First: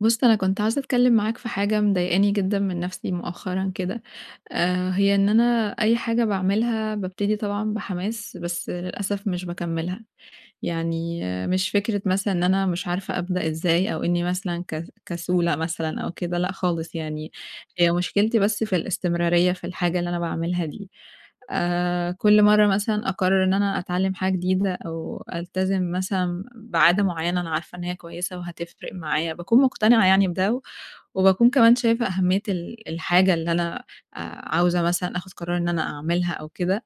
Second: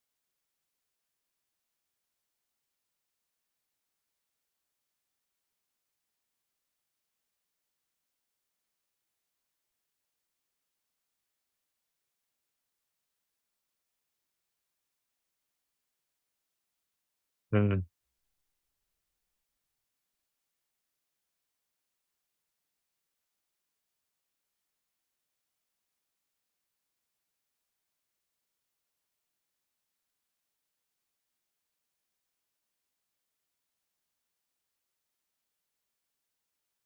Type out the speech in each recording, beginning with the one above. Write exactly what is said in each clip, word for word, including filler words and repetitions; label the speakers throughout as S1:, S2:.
S1: بُصّ أنا كنت عايزة أتكلّم معاك في حاجة مضايقاني جدًا من نَفْسي مؤخرًا كده. آآ، هي إن أنا أي حاجة باعملها بابتدي طبعًا بحماس بس للأسف مش باكمّلها، يعني مش فكرة مثلًا إن أنا مش عارفة أبدأ إزاي أو إني مثلًا ك كسولة مثلًا أو كده، لأ خالص يعني،
S2: [unintelligible]
S1: هي مشكلتي بس في الاستمرارية في الحاجة اللي أنا باعملها دي، آآ، كل مرّة مثلًا أقرّر إن أنا أتعلّم حاجة جديدة أو ألتزم مثلًا بعادة معيّنة أنا عارفة إن هي كويّسة وهتفرق معايا، باكون مقتنعة يعني بده و وباكون كمان شايفة أهميّة ال الحاجة اللي أنا آآ، عاوزة مثلًا آخُد قرار إن أنا أعملها أو كده،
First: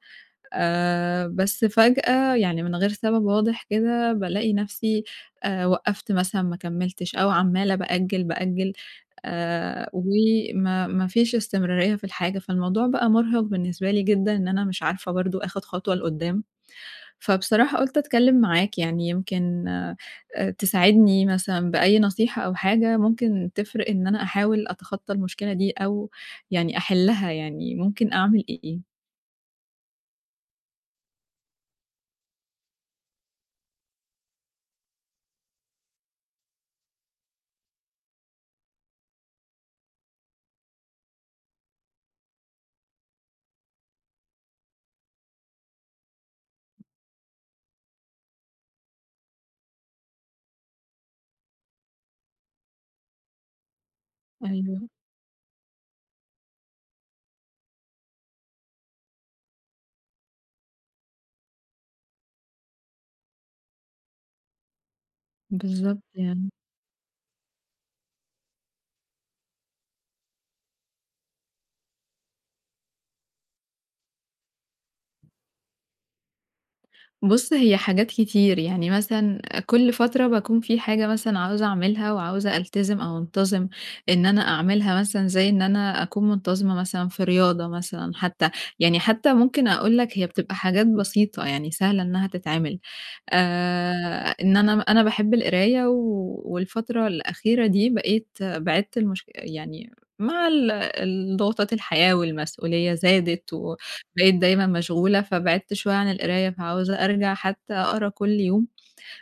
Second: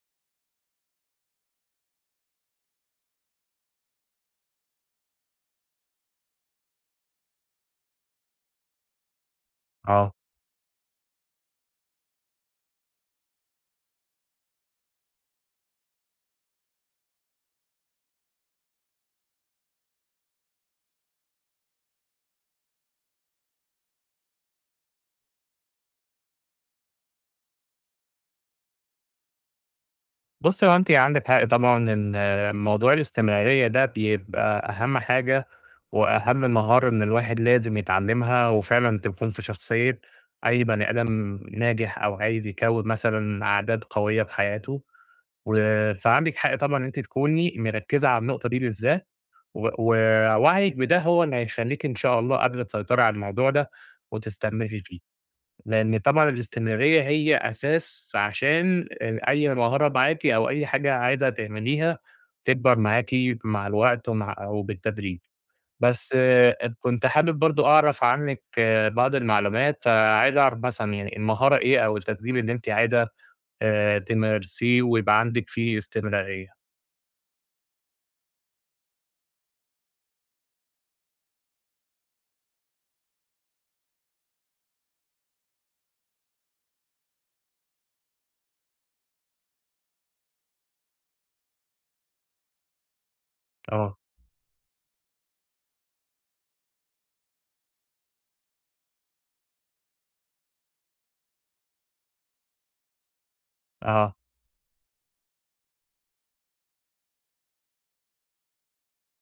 S1: آآ، بس فجأة يعني من غير سبب واضح كده بالاقي نَفْسي، آآ، وقّفت مثلًا ما كمّلتش أو عمّالة بأجّل، بأجّل، آآ،
S2: آه.
S1: وما ما فيش استمرارية في الحاجة، فالموضوع بقى مُرهِق بالنسبة لي جدًا إن أنا مش عارفة برضه آخُد خطوة لقُدّام، فبصراحة قُلت أتكلّم معاك يعني يمكن آآ، تساعدني مثلًا بأي نصيحة أو حاجة ممكن تفرق إن أنا أحاول أتخطّى المشكلة دي أو يعني أحلّها، يعني ممكن أعمل إ إيه؟
S2: بُصّي، هو أنتِ عَندِك حق طبعًا إن موضوع الاستمرارية ده بيبقى أهم حاجة، وأهم مهارة إن الواحد لازم يتعلّمها وفعلًا تكون في شخصية أي بني آدم ناجح أو عايز يكوّن مثلًا عادات قوية في حياته. و فعَندِك حق طبعًا إن أنتِ تكوني مركّزة على النقطة دي بالذات، و ووعيك بده هو اللي هيخلّيكِ إن شاء الله قادرة تسيطري على الموضوع ده وتستمري
S1: أيوَه.
S2: فيه، لأن طبعًا الاستمرارية هي أساس عشان ان أي مهارة معاكِ أو أي حاجة عايزة تعمليها تكبَر معاكِ مع الوقت ومع أو بالتدريب.
S1: بالضبط
S2: بس
S1: يعني.
S2: كنت حابب برضه أعرَف عنِّك بعض المعلومات، فعايز أعرف مثلًا يعني، المهارة إيه أو التدريب اللي أنتِ عايزة آآ تمارسيه ويبقى عَندِك فيه استمرارية؟
S1: بُص، هي حاجات كتير، يعني مثلًا كل فترة باكون في حاجة مثلًا عاوزة أعملها وعاوزة ألتزم أو أنتظم إن أنا أعملها، مثلًا زي إن أنا أكون منتظمة مثلًا في رياضة مثلًا حتّى، يعني حتّى ممكن أقول لك هي بتبقى حاجات بسيطة، يعني سهلة إنها تتعمل.
S2: آه.
S1: آآ، إن أنا م أنا باحب القراية و والفترة الأخيرة دي بقيت بعِدت المشك يعني مع ال الضغوطات الحياة، والمسؤولية زادت،
S2: آه.
S1: وبقيت دايمًا مشغولة؛ فبعدت شوية عن القراية، فعاوزة أرجَع حتى أقرا كل يوم،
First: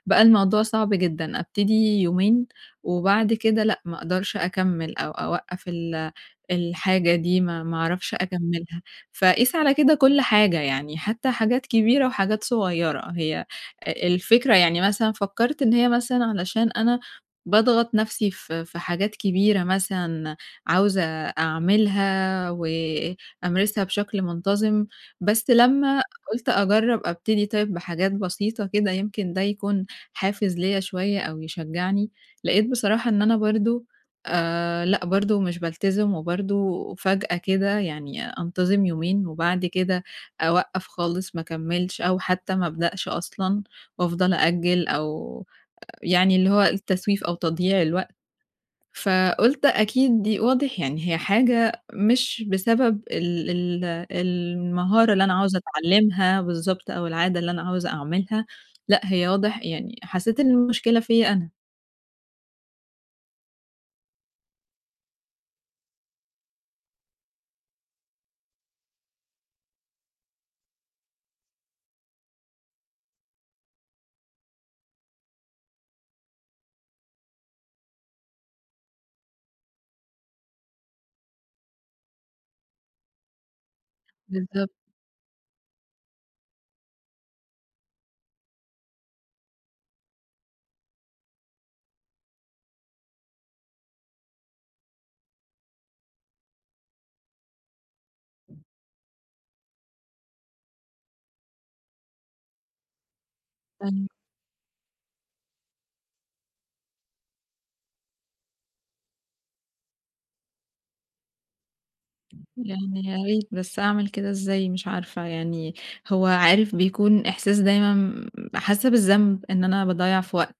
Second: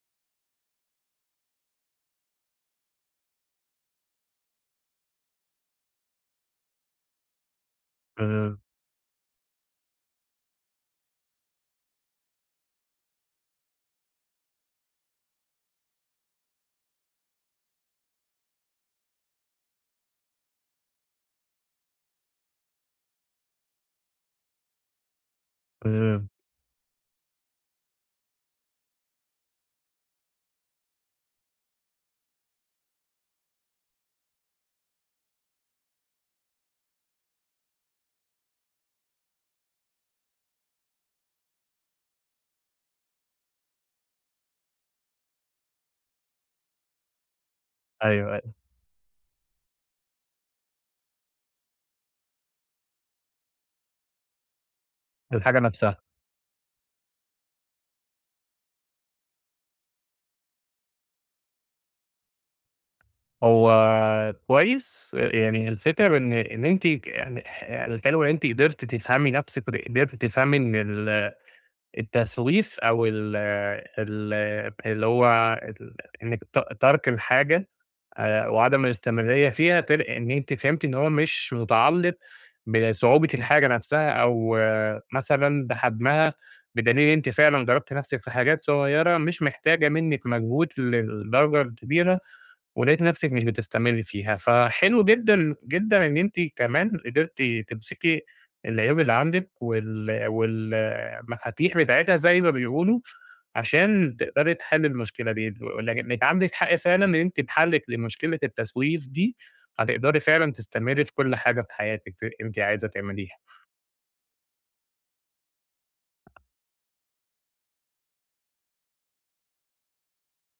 S1: بقى الموضوع صعب جدًا، أبتدي يومين، وبَعد كده لأ، ما أقدرش أكمّل، أو أوقّف ال الحاجة دي، ما ما أعرفش
S2: [unintelligible]
S1: أكمّلها. فقيس على كده كل حاجة، يعني حتّى حاجات كبيرة وحاجات صغيّرة. هي أ الفكرة يعني مثلًا فكّرت إن هي مثلًا علشان أنا باضغط نَفْسي ف في حاجات كبيرة مثلًا عاوزة أعملها وأمارسها بشكل منتظم، بس لمّا
S2: [unintelligible]
S1: قُلت أجرّب أبتدي طيّب بحاجات بسيطة كده يمكن ده يكون حافز ليَّ شويّة أو يشجّعني، لقيت بصراحة إن أنا برضه، آآ لأ، برضه مش بالتزم، وبرضه فجأة كده يعني أنتظم يومين، وبَعد كده أوقّف خالص ما أكمّلش أو حتّى ما أبدأش أصلًا، وأفضل أأجل أو يعني اللي هو التسويف أو تضييع الوقت،
S2: أيوَه أي
S1: فقُلت أكيد دي واضح يعني، هي حاجة مش بسبب ال ال المهارة اللي أنا عاوزة
S2: الحاجة نَفْسها.
S1: أتعلمها بالضبط، أو العادة اللي أنا عاوزة أعملها، لأ، هي واضح، يعني حسّيت إن المشكلة فيَّ أنا.
S2: هو كويس، ي يعني هي الفكرة بإن إن أنتِ [unintelligible] أنتِ قدرتِ تفهمي نَفْسِك، ود قدرتِ تفهمي إن ال التسويف أو ال ال اللي هو ال إنِّك ت تَرْك الحاجة آآ وعدم الاستمرارية فيها تل إن أنتِ فهمتِ إن هو مش متعلّق بصعوبة الحاجة نَفْسها أو
S1: بالضبط.
S2: مثلًا بحجمها، بدليل أنتِ فعلًا جرّبتِ نَفْسِك في حاجات صغيرة مش محتاجة منِّك مجهود للدرجة الكبيرة، ولقيتِ نَفْسِك مش بتستمرّي فيها. فحلو جدًا، جدًا إن أنتِ كمان قدرتِ تمسكي العيوب اللي عندِك وال وال المفاتيح بتاعتها زي ما بيقولوا،
S1: أي
S2: عشان تقدري تحلّي المشكلة دي، ولك إنِك عندِك حق فعلًا لإن أنتِ بحَلك لمشكلة التسويف دي، هتقدري فعلًا تستمري في كل حاجة في حياتِك ت أنتِ عايزة
S1: يعني يا
S2: تعمليها.
S1: ريت بس أعمل كده إزاي مش عارفة، يعني هو عارف بيكون إحساس دايمًا م حاسّة بالذنب إن أنا باضيّع في وقت،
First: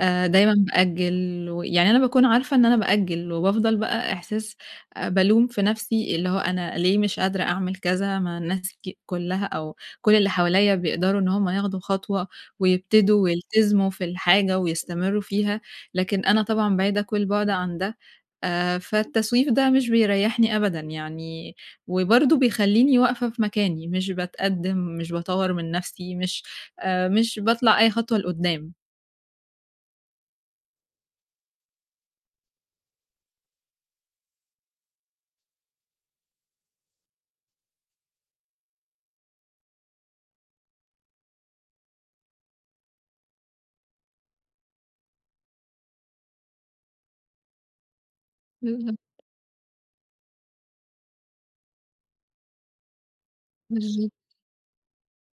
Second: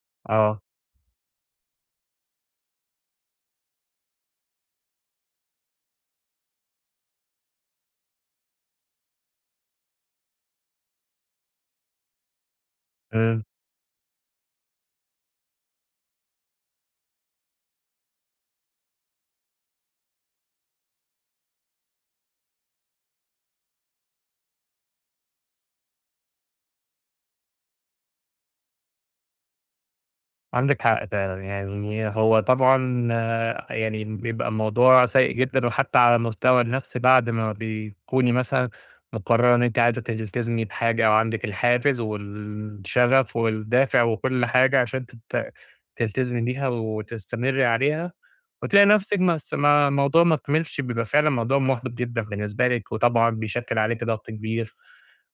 S1: آآ دايمًا
S2: آه.
S1: بأجّل ويعني أنا باكون عارفة إن أنا بأجّل وبافضل بقى إحساس آآ بالوم في نَفْسي اللي هو أنا ليه مش قادرة أعمل كذا مع الناس ك كُلّها أو كل اللي حوالي بيقدروا إن هم ياخدوا خطوة ويبتدوا
S2: إمم.
S1: ويلتزموا في الحاجة ويستمرّوا فيها، لكن أنا طبعًا بعيدة كل البُعد عن ده، آآ فالتسويف ده مش بيريّحني أبدًا، يعني وبرضه بيخلّيني واقفة في مكاني مش باتقدّم، مش باطوّر من نَفْسي، مش آآ مش باطلع أي خطوة لقُدّام.
S2: عندِك حق فعلًا، يعني هو طبعًا يعني بيبقى الموضوع سيء جدًا وحتى على المستوى النفسي بعد ما بتكُوني مثلًا مقرّرة إن أنتِ عايزة تلتزمي بحاجة أو عندِك الحافز والشغف والدافع وكل حاجة عشان ت تلتزمي بيها وتستمرّي عليها وتلاقي
S1: بالضبط.
S2: نَفْسِك ما اس ما الموضوع ما كمِلش، بيبقى فعلًا موضوع محبِط جدًا بالنسبة لِك وطبعًا بيشكّل عليكِ
S1: بالضبط.
S2: ضغط كبير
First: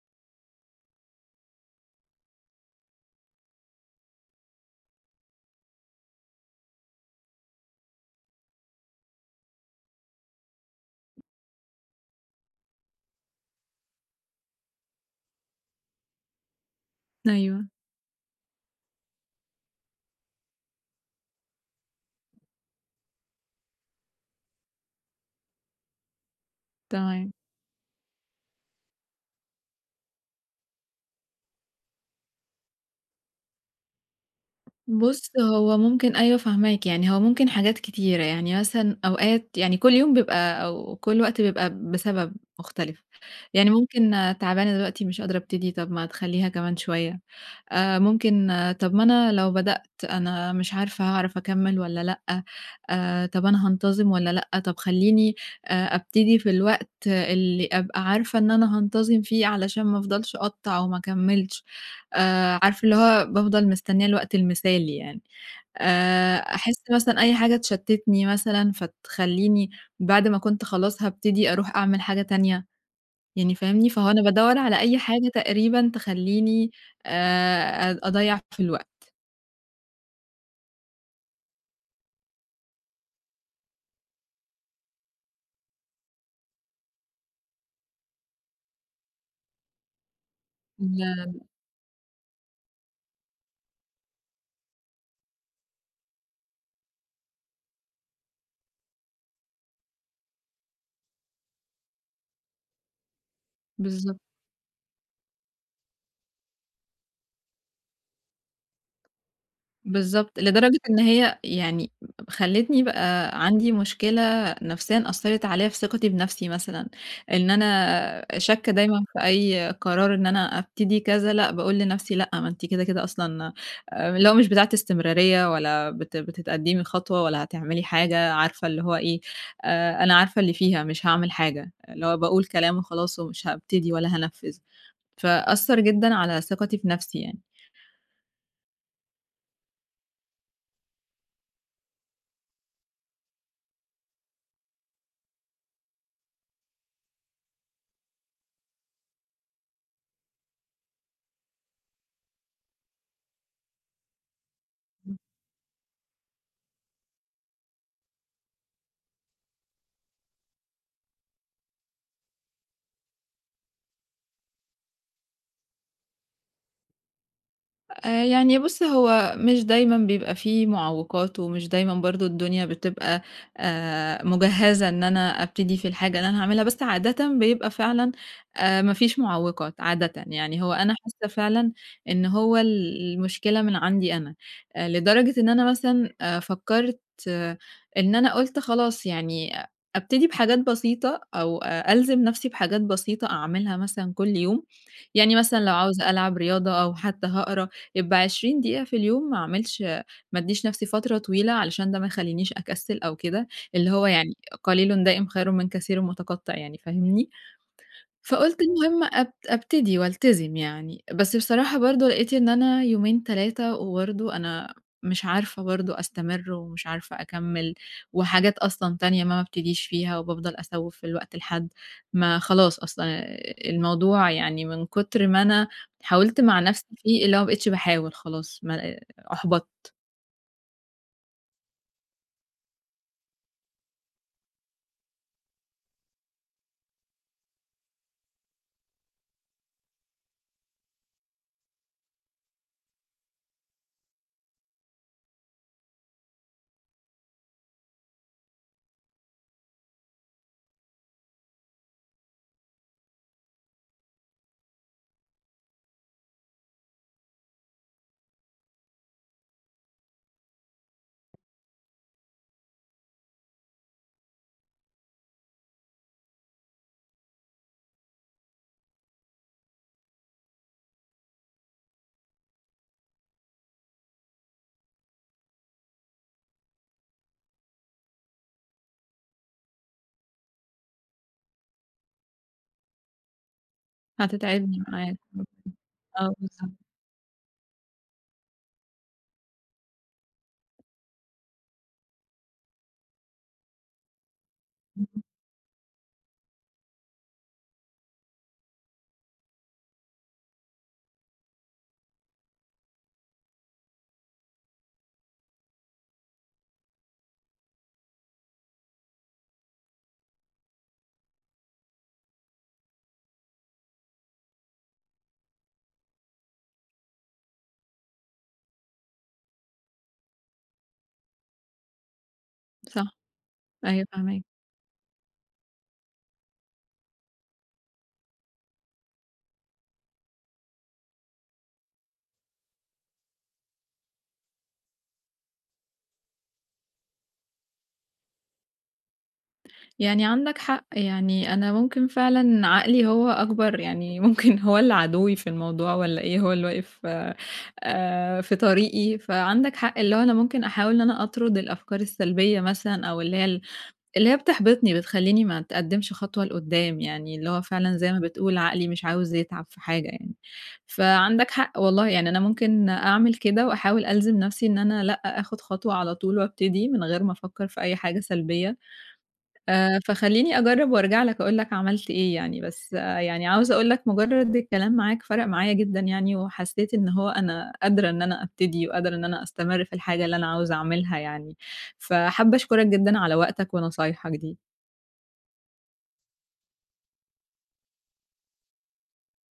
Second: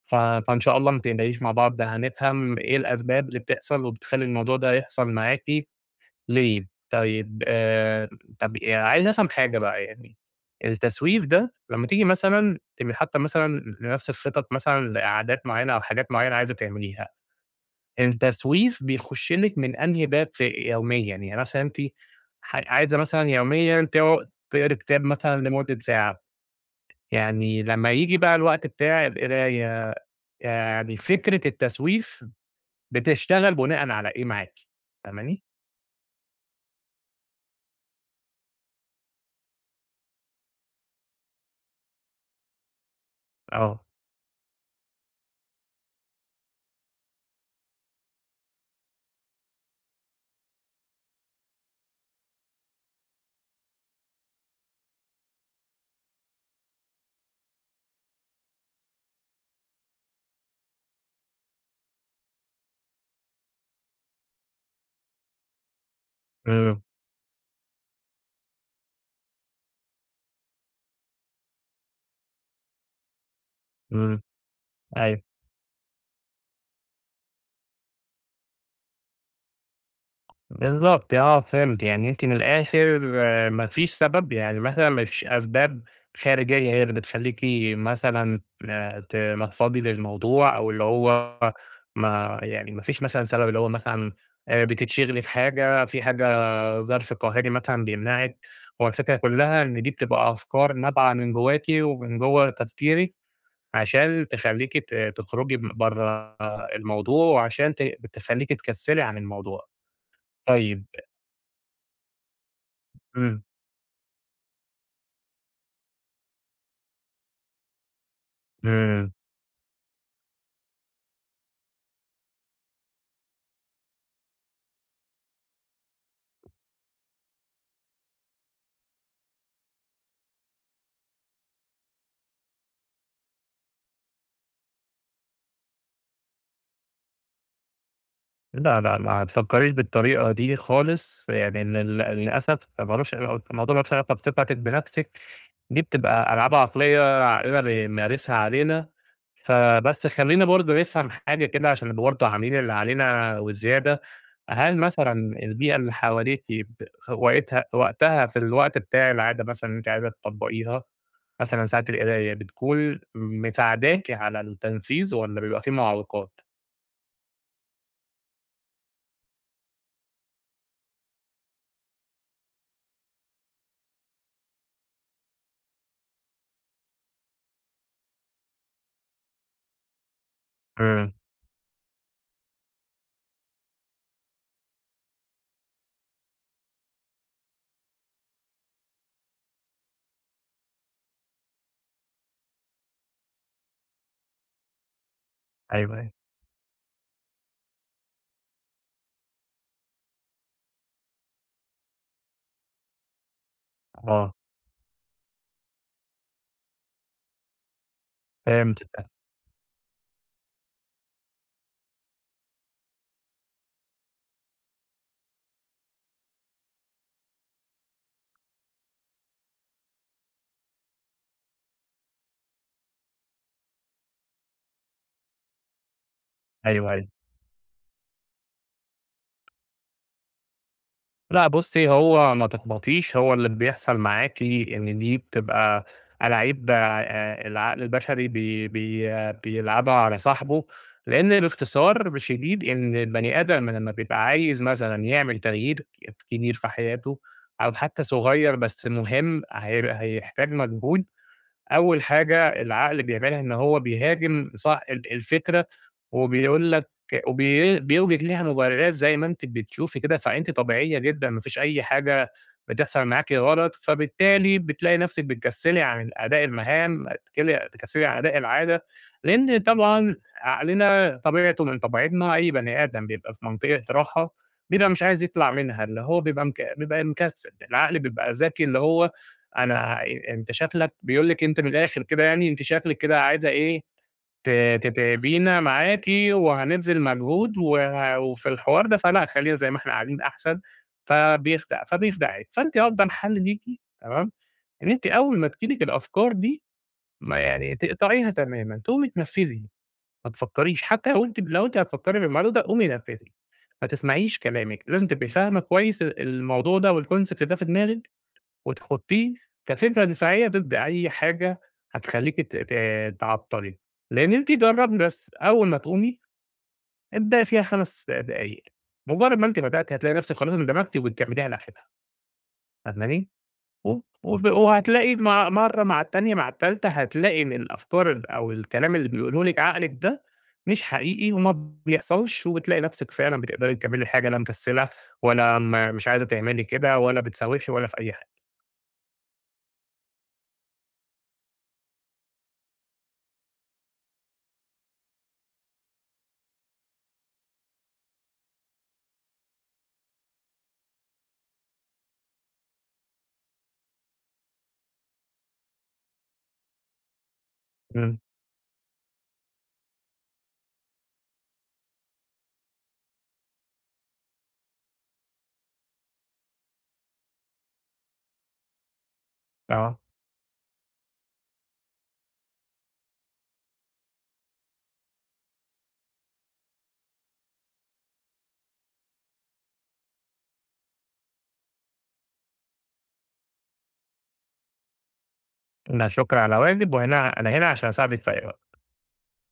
S2: ف فإن شاء الله ما تقلقيش مع بعض هنفهَم إيه الأسباب اللي بتحصَل وبتخلّي الموضوع ده يحصَل معاكِ ليه. طيب آآ، طَب عايز أفهَم حاجة بقى يعني، التسويف ده لمّا تيجي مثلًا تبقي حاطّة مثلًا لنَفْسك خِطط مثلًا لقعدات معيّنة أو حاجات معيّنة عايزة تعمليها،
S1: أيوه.
S2: التسويف بيخُش لِك من أنهي باب ف يوميًا، يعني مثلًا أنتِ ح عايزة مثلًا يوميًا ت تقرِي كتاب مثلًا لمدّة ساعة،
S1: تمام.
S2: يعني لمّا ييجي بقى الوقت بتاع القراية، يعني فكرة التسويف بتشتغل بُناءً على إيه معاكِ؟
S1: بُصّ،
S2: فاهماني؟
S1: هو ممكن أيوه فاهماك، يعني هو ممكن حاجات كتيرة، يعني مثلًا أوقات يعني كل يوم بيبقى أو كل وقت بيبقى بسبب مختلِف، يعني
S2: آه.
S1: ممكن تعبانة دلوقتي مش قادرة أبتدي، طَب ما تخلّيها كمان شوية آآ، ممكن طَب ما أنا لو بدأت أنا مش عارفة هاعرَف أكمّل والّا لأ آآ، طَب أنا هانتظم والّا لأ، طَب خلّيني آآ أبتدي في الوقت اللي أبقى عارفة إن أنا هانتظم فيه علشان ما أفضَلش أقطّع وما اكمّلش آآ، عارف اللي هو بافضَل مستنيّة الوقت المثالي يعني آآ،
S2: إمم.
S1: أحس مثلًا أي حاجة تشتّتني مثلًا فتخلّيني بعد ما كنت خلاص هابتدي أرُوح أعمل حاجة تانية، يعني فاهمني؟ فهو
S2: إمم،
S1: أنا بادوّر على أي
S2: أيوه.
S1: حاجة تقريبًا تخلّيني آآ أ أضيّع في الوقت.
S2: بالضبط، آه فهمت يعني أنتِ من الآخر ما فيش سبب يعني مثلًا ما فيش أسباب خارجية هي اللي بتخلّيكِ مثلًا تنفّضي للموضوع أو اللي هو
S1: [unintelligible]
S2: ما يعني ما فيش مثلًا سبب اللي هو مثلًا آآ، بتتشغلي في حاجة في حاجة ظرف قاهري مثلًا بيمنعِك، هو الفكرة كلّها إن دي بتبقى أفكار نابعة من جواكِ، ومن جوّه تفكيرِك
S1: بالضبط.
S2: عشان تخلّيكِ ت تخرُجي م برّا الموضوع، وعشان ت تخليكي تكسِّلي عن الموضوع.
S1: بالضبط، لدرجة
S2: طيّب
S1: إن هي يعني خلّتني بقى
S2: إمم.
S1: عندي مشكلة نفسيًا أثّرت عليَّ في ثقتي بنفسي مثلًا، إن أنا شاكّة دايمًا
S2: إمم.
S1: في أي قرار إن أنا أبتدي كذا لأ، باقول لنفسي لأ ما أنتِ كده، كده أصلًا آآ، اللي هو مش بتاعة استمرارية ولا بت بتتقدِّمي خطوة ولا هتعملي حاجة عارفة اللي هو إيه آآ، أنا عارفة اللي فيها مش هاعمل حاجة، اللي هو باقول كلام وخلاص ومش هابتدي ولا هانفِّذ، فأثّر جدًا على ثقتي في نفسي يعني.
S2: لا، لا، لا ما تفكّريش بالطريقة دي خالص، يعني لل للأسف مالوش علاقة الموضوع مالوش علاقة بثقتِك بنفسِك دي بتبقى ألعاب عقلية عقلنا بيمارسها علينا، فبس خلّينا برضه نفهم حاجة كده عشان نبقى برضه عاملين اللي علينا وزيادة، هل مثلًا
S1: إمم.
S2: البيئة اللي حواليكِ ب وقتها وقتها في الوقت بتاع العادة مثلًا اللي أنتِ عايزة تطبّقيها مثلًا ساعة القراية، بتكون مساعداكِ على التنفيذ والَّا بيبقى في معوّقات؟
S1: آآ، يعني بُصّ هو مش دايمًا بيبقى في معوّقات ومش دايمًا برضو الدنيا بتبقى، آآ مُجهَّزة إن أنا أبتدي في الحاجة اللي أنا هاعملها، بس عادةً بيبقى فعلًا، آآ، ما فيش معوّقات عادةً يعني هو أنا
S2: امم.
S1: حاسة فعلًا إن هو ال المشكلة من عندي أنا، آآ، لدرجة إن أنا مثلًا آآ، فكّرت، إن أنا قُلت خلاص يعني أ أبتدي بحاجات بسيطة، أو ألزم نَفْسي بحاجات بسيطة أعملها مثلًا كُلّ يوم، يعني مثلًا لو
S2: أيوَه،
S1: عاوزة
S2: أيوَه.
S1: ألعب رياضة أو حتى هاقرا، يبقى عشرين دقيقة في اليوم ما أعملش، ما أدّيش نَفْسي فترة طويلة علشان ده ما يخلينيش أكسّل أو كده، اللي هو
S2: آه.
S1: يعني قليلٌ دائم خيرٌ من كثيرٌ متقطِّع يعني فاهمني، فقُلت
S2: فهمتِك، أ
S1: المهم أب أبتدي وألتزم يعني، بس بصراحة برضه لقيت إن أنا يومين تلاتة وبرضه أنا مش عارفة برضه أستمر ومش عارفة أكمّل، وحاجات أصلًا تانية ما بابتديش فيها وبافضل أسوّف في الوقت لحَدّ ما خلاص أصلًا آآ، الموضوع يعني من كُتر ما أنا حاولت مع نَفْسي
S2: أيوَه، أيوَه.
S1: فيه اللي هو ما بقيتش باحاول خلاص، ما آآ، أُحبَطت.
S2: لأ بُصّي، هو ما تحبطيش هو اللي بيحصَل معاكِ إن دي بتبقى ألاعيب آآ، العقل البشري بي بي بيلعَبها على صاحبُه لإن باختصار شديد إن البني آدم لمّا بيبقى عايز مثلًا يعمل تغيير كبير في حياتُه أو حتى صغير بس مهم، هي هيحتاج مجهود، أول حاجة العقل بيعملها إن هو بيهاجم صاح ال الفكرة وبيقول لك وبي بيُوجد لها مبررات زَي ما أنتِ بتشوفي كده، فأنتِ طبيعية جدًا ما فيش أي حاجة بتحصَل معاكِ غلط، فبالتالي بتلاقي نَفْسك بتكسّلي عن أداء المهام تكسّلي تكسّلي عن أداء العادة لإن طبعًا عقلنا طبيعتُه من طبيعتنا أي بني آدم بيبقى في منطقة راحة بيبقى مش عايز يطلَع منها، اللي هو بيبقى مك بيبقى مكسّل العقل بيبقى ذكي اللي هو أنا أنت شكلك بيقول لِك أنتِ من الآخر كده يعني أنتِ شكلِك كده عايزة إيه ت
S1: هتتعبني معاك، إمم،
S2: تتعبينا معاكِ
S1: آه بالضبط.
S2: وهنبذِل مجهود وع وفي الحوار ده فلأ خلّينا زَي ما إحنا قاعدين أحسَن، فبيخدع، فبيخدعِك فأنتِ أفضَل حَل ليكِ، تمام، إن أنتِ
S1: إمم.
S2: أول ما تيجي لِك الأفكار دي ما يعني تقطَعيها تمامًا، تقومي تنفِّذي ما تفكّريش حتى لو أنتِ لو أنتِ هتفكّري في الموضوع ده قومي نفِّذي ما تسمَعيش كلامِك، لازم تبقي فاهمة كويس ال الموضوع ده والconcept ده في دماغِك، وتحطّيه كفكرة دفاعية ضد أي حاجة هتخلّيكي ت ت تعطّلي لإن أنتِ جربي بس أول ما تقومي ابدأي فيها خمس دقايق، مجرّد ما أنتِ بدأتِ هتلاقي نَفْسك خلاص اندمجتِ وبتكمّليها لآخرها.
S1: صح،
S2: فاهماني؟ وب
S1: أيوه فاهماك.
S2: وب وهتلاقي مع مرّه مع التانية مع التالتة هتلاقي إن الأفكار ال أو الكلام اللي بيقوله لِك عقلِك ده مش حقيقي وما بيحصَلش وبتلاقي نَفْسِك فعلًا بتقدَري تكمّلي الحاجة لا مكسّلة ولا م مش عايزة تعملي كده، ولا بتسوّفي ولا في أي حاجة.
S1: يعني عندك حق، يعني أنا ممكن فعلًا عقلي هو أكبَر يعني ممكن هو اللي عدوّي في الموضوع والَّا إيه، هو اللي واقف آآ، في طريقي فعندك حق اللي هو أنا ممكن أحاول إن أنا أطرد الأفكار السلبية مثلًا، أو اللي هي ال اللي هي بتحبِطني بتخلّيني ما اتقدِّمش خطوة لقُدّام يعني اللي هو فعلًا زَي
S2: إمم.
S1: ما بتقول عقلي مش عاوز يتعب في حاجة يعني، فعندك حق والله يعني أنا ممكن أعمل كده وأحاول ألزِم نَفْسي إن أنا لأ آخد خطوة على طُول وأبتدي من غير ما أفكّر في أي حاجة سلبية،
S2: آه.
S1: آآ، فخلّيني أجرّب وأرجَع لك أقول لك عملت إيه يعني، بس يعني عاوزة أقول لك مجرّد الكلام معاك فَرَق معايا جدًا يعني وحسيت إن هو أنا قادرة إن أنا أبتدي وقادرة إن أنا أستمرّ في الحاجة اللي أنا عاوزة أعملها يعني، فحابة أشكرك جدًا على وقتك ونصايحك دي.
S2: لا شُكر على واجب، وهنا أنا هنا عشان أساعدِك في أي وقت.